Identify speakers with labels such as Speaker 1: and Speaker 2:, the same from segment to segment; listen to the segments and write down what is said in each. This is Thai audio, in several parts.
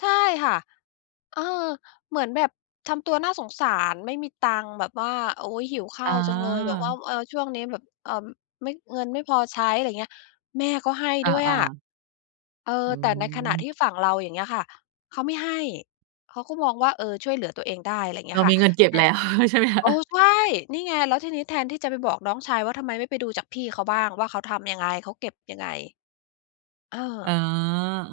Speaker 1: ใช่ค่ะ เออ เหมือนแบบทำตัวน่าสงสาร ไม่มีตังค์แบบว่า โอ๊ย หิวข้า
Speaker 2: อ
Speaker 1: วจังเลย แบบว่า
Speaker 2: า
Speaker 1: เออ ช่วงนี้แบบ เอ่อ ไม่ เงินไม่พอใช้ อะไรเงี้ย แม่ก็ให้
Speaker 2: อ
Speaker 1: ด้วย
Speaker 2: า
Speaker 1: อะ
Speaker 2: ๆ
Speaker 1: เออ
Speaker 2: อื
Speaker 1: แต่ในขณะที
Speaker 2: ม
Speaker 1: ่ฝั่งเรา อย่างเงี้ยค่ะ เขาไม่ให้ เขาก็มองว่า เออ ช่วยเหลือตัวเองได้ ไรเง
Speaker 2: เ
Speaker 1: ี
Speaker 2: ร
Speaker 1: ้
Speaker 2: า
Speaker 1: ยค
Speaker 2: ม
Speaker 1: ่ะ
Speaker 2: ีเงินเก็บ
Speaker 1: เนี่
Speaker 2: แ
Speaker 1: ย
Speaker 2: ล้วใช่ไหมค
Speaker 1: เ
Speaker 2: ะ?
Speaker 1: ออ ใช่ นี่ไง แล้วทีนี้แทนที่จะไปบอกน้องชายว่า ทำไมไม่ไปดูจากพี่เขาบ้างว่า เขาทำยังไง เขาเก็บยังไง? เอ
Speaker 2: อ๋
Speaker 1: อ
Speaker 2: อ เอ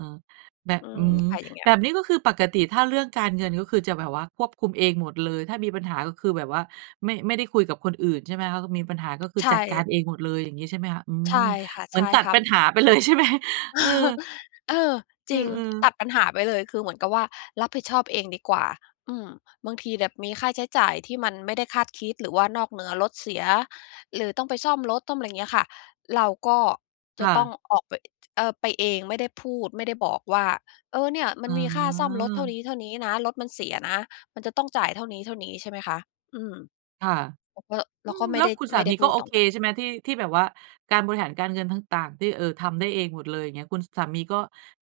Speaker 2: อ ๆ ๆ แบบ
Speaker 1: อื
Speaker 2: อื
Speaker 1: ม
Speaker 2: ม
Speaker 1: ไปอย่างเงี้
Speaker 2: แ
Speaker 1: ย
Speaker 2: บบนี้ก็คือปกติ ถ้าเรื่องการเงิน ก็คือจะแบบว่าควบคุมเองหมดเลย ถ้ามีปัญหาก็คือแบบว่า ไม่ ไม่ได้คุยกับคนอื่น ใช่ไหมคะ? มีปัญหาก็คือ
Speaker 1: ใช
Speaker 2: จัดการ
Speaker 1: ่
Speaker 2: เองหมดเลยอย่างงี้ ใช่ไหมคะ? อื
Speaker 1: ใช
Speaker 2: ม
Speaker 1: ่ค่ะ
Speaker 2: เหม
Speaker 1: ใ
Speaker 2: ื
Speaker 1: ช
Speaker 2: อน
Speaker 1: ่
Speaker 2: ตัด
Speaker 1: ครั
Speaker 2: ป
Speaker 1: บ
Speaker 2: ัญหา ไปเลย ใช่ไหม? เออ
Speaker 1: เออ
Speaker 2: เ
Speaker 1: จริง
Speaker 2: ออ
Speaker 1: ต
Speaker 2: ๆ
Speaker 1: ัดปัญหาไปเลย คือเหมือนกับว่า รับผิดชอบเองดีกว่า อืม บางทีแบบมีค่าใช้จ่ายที่มันไม่ได้คาดคิด หรือว่านอกเหนือ รถเสีย หรือต้องไปซ่อมรถ ซ่อมไรเงี้ยค่ะ เราก็
Speaker 2: ค
Speaker 1: จะ
Speaker 2: ่
Speaker 1: ต้อ
Speaker 2: ะ
Speaker 1: งออกไป เอ่อ ไปเอง ไม่ได้พูด ไม่ได้บอกว่า เออ เนี่ยมั
Speaker 2: อ
Speaker 1: น
Speaker 2: ๋
Speaker 1: มีค่าซ่อมรถเท่า
Speaker 2: อ
Speaker 1: นี้ ๆ นะ รถมันเสียนะ มันจะต้องจ่ายเท่านี้ ๆ ใช่ไหมคะ? อืม
Speaker 2: ค่ะ
Speaker 1: เราก็
Speaker 2: อ
Speaker 1: เร
Speaker 2: ื
Speaker 1: าก
Speaker 2: ม
Speaker 1: ็ไม
Speaker 2: แ
Speaker 1: ่
Speaker 2: ล้
Speaker 1: ไ
Speaker 2: ว
Speaker 1: ด้
Speaker 2: คุณส
Speaker 1: ไ
Speaker 2: า
Speaker 1: ม่ไ
Speaker 2: ม
Speaker 1: ด้
Speaker 2: ี
Speaker 1: พ
Speaker 2: ก
Speaker 1: ู
Speaker 2: ็
Speaker 1: ด
Speaker 2: โอ
Speaker 1: ตร
Speaker 2: เ
Speaker 1: ง
Speaker 2: ค
Speaker 1: นั้น
Speaker 2: ใช่ไหม? ที่ ที่แบบว่าการบริหารการเงินต่าง ๆ ที่ เออ ทำได้เองหมดเลย เงี้ย คุณสามีก็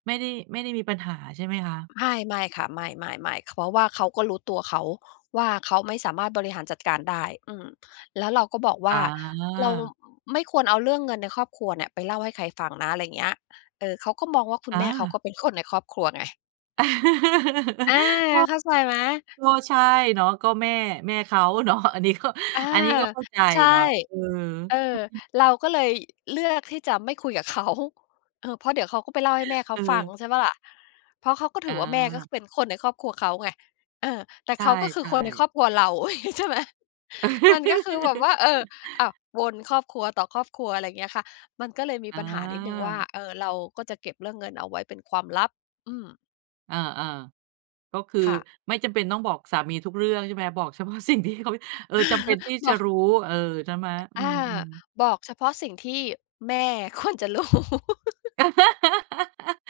Speaker 2: ไม่ได้ ไม่ได้มีปัญหา ใช่ไหมคะ?
Speaker 1: ไม่ ไม่ค่ะ ไม่ ๆ ๆ เพราะว่าเขาก็รู้ตัวเขาว่า เขาไม่สามารถบริหารจัดการได้ อืม แล้วเราก็บอกว
Speaker 2: อ
Speaker 1: ่า เรา
Speaker 2: า
Speaker 1: ไม่ควรเอาเรื่องเงินในครอบครัวเนี่ยไปเล่าให้ใครฟังนะ ไรเงี้ย เออ เขาก็มองว่าคุ
Speaker 2: อ
Speaker 1: ณแม่เขา
Speaker 2: า
Speaker 1: ก็เป็นคนในครอบครัวไง อา
Speaker 2: ก็
Speaker 1: เข้าใจไหม?
Speaker 2: ก็ใช่เนาะ ก็แม่ แม่เขาเนาะ อันนี้ก็
Speaker 1: อา
Speaker 2: อันนี้ก็เข้าใจ
Speaker 1: ใช่
Speaker 2: เนาะ เออ
Speaker 1: เออ เราก็เลยเลือกที่จะไม่คุยกับเขา เออ เพราะเดี๋ยวเขาก็ไปเล่าให้แม่เขา
Speaker 2: เ
Speaker 1: ฟัง
Speaker 2: ออ
Speaker 1: ใช่เปล่าล่ะ เพราะเขาก็ถ
Speaker 2: อ
Speaker 1: ือว่า แม่ก็คื
Speaker 2: า
Speaker 1: อเป็นคนในครอบครัวเขาไง เออ แต่
Speaker 2: ใช
Speaker 1: เขาก็คือค
Speaker 2: ่
Speaker 1: นในค
Speaker 2: ๆ
Speaker 1: รอบครัวเรา อุ๊ย ใช่ไหม มันก็คือแบบว่า เออ อ้าว วนครอบครัว ต่อครอบครัว อะไรเงี้ยค่ะ มันก็เลยมี
Speaker 2: อ
Speaker 1: ปัญหานิดหนึ่งว่า
Speaker 2: า
Speaker 1: เออ เราก็จะเก็บเรื่องเงินเอาไว้เป็นความลับ อืม
Speaker 2: อา ๆ ก็คือ
Speaker 1: ค่ะ
Speaker 2: ไม่จำเป็นต้องบอกสามีทุกเรื่องใช่ไหมคะ บอก เฉพาะสิ่งที่เขา เออ จำเป็นที่
Speaker 1: บ
Speaker 2: จะ
Speaker 1: อก
Speaker 2: รู้ เออ ใช่ไหม อื
Speaker 1: อา
Speaker 2: ม ๆ
Speaker 1: บอกเฉพาะสิ่งที่แม่ ควรจะรู้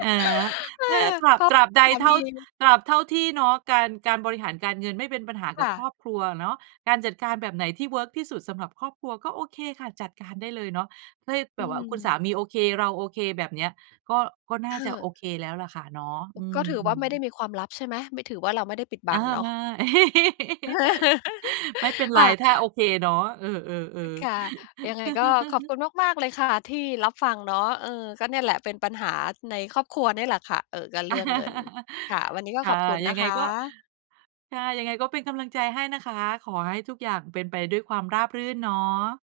Speaker 2: อา
Speaker 1: อา
Speaker 2: แค่ตรา
Speaker 1: เพ
Speaker 2: บ
Speaker 1: ราะ
Speaker 2: ตราบใด
Speaker 1: สา
Speaker 2: เท
Speaker 1: ม
Speaker 2: ่า
Speaker 1: ี
Speaker 2: ตราบเท่าที่เนาะ การ การบริหารการเงินไม่เป็นปัญหาก
Speaker 1: ค
Speaker 2: ับ
Speaker 1: ่
Speaker 2: ค
Speaker 1: ะ
Speaker 2: รอบครัวอะเนาะ การจัดการแบบไหนที่เวิร์กที่สุดสำหรับครอบครัว ก็โอเคค่ะ จัดการได้เลยเนาะ เฮ้ย แบ
Speaker 1: อื
Speaker 2: บว่าคุณสา
Speaker 1: ม
Speaker 2: มีโอเค เราโอเคแบบเนี้ย ก็ ก็น่
Speaker 1: ค
Speaker 2: า
Speaker 1: ่
Speaker 2: จะ
Speaker 1: ะ
Speaker 2: โอเคแล้วล่ะค่ะเนาะ
Speaker 1: โอ
Speaker 2: อ
Speaker 1: ้
Speaker 2: ื
Speaker 1: ก็ถือว่า
Speaker 2: ม
Speaker 1: ไม่ได้
Speaker 2: ๆ
Speaker 1: มีความลับ ใช่ไหม ไม่ถือว่าเราไม่ได้ปิดบ
Speaker 2: อ
Speaker 1: ั
Speaker 2: า
Speaker 1: งเน
Speaker 2: ม
Speaker 1: าะ
Speaker 2: า ไม่เป็นไ
Speaker 1: ค
Speaker 2: ร
Speaker 1: ่ะ
Speaker 2: ถ้าโอเคเนาะ เออ ๆ
Speaker 1: ค่ะ
Speaker 2: ๆ
Speaker 1: ยังไงก็ขอบคุณมาก ๆ เลยค่ะที่รับฟังเนาะ เออ ก็เนี่ยแหละเป็นปัญหาในครอบครัวเนี่ยแหละค่ะ เอ่อ ก็เรื่องเงินค่ะ วันนี้ก็
Speaker 2: ค
Speaker 1: ข
Speaker 2: ่ะ
Speaker 1: อบคุณ
Speaker 2: ยั
Speaker 1: นะ
Speaker 2: งไง
Speaker 1: ค
Speaker 2: ก็
Speaker 1: ะ
Speaker 2: ค่ะ ยังไงก็เป็นกำลังใจให้นะคะ ขอให้ทุกอย่างเป็นไปด้วยความราบรื่นเนาะ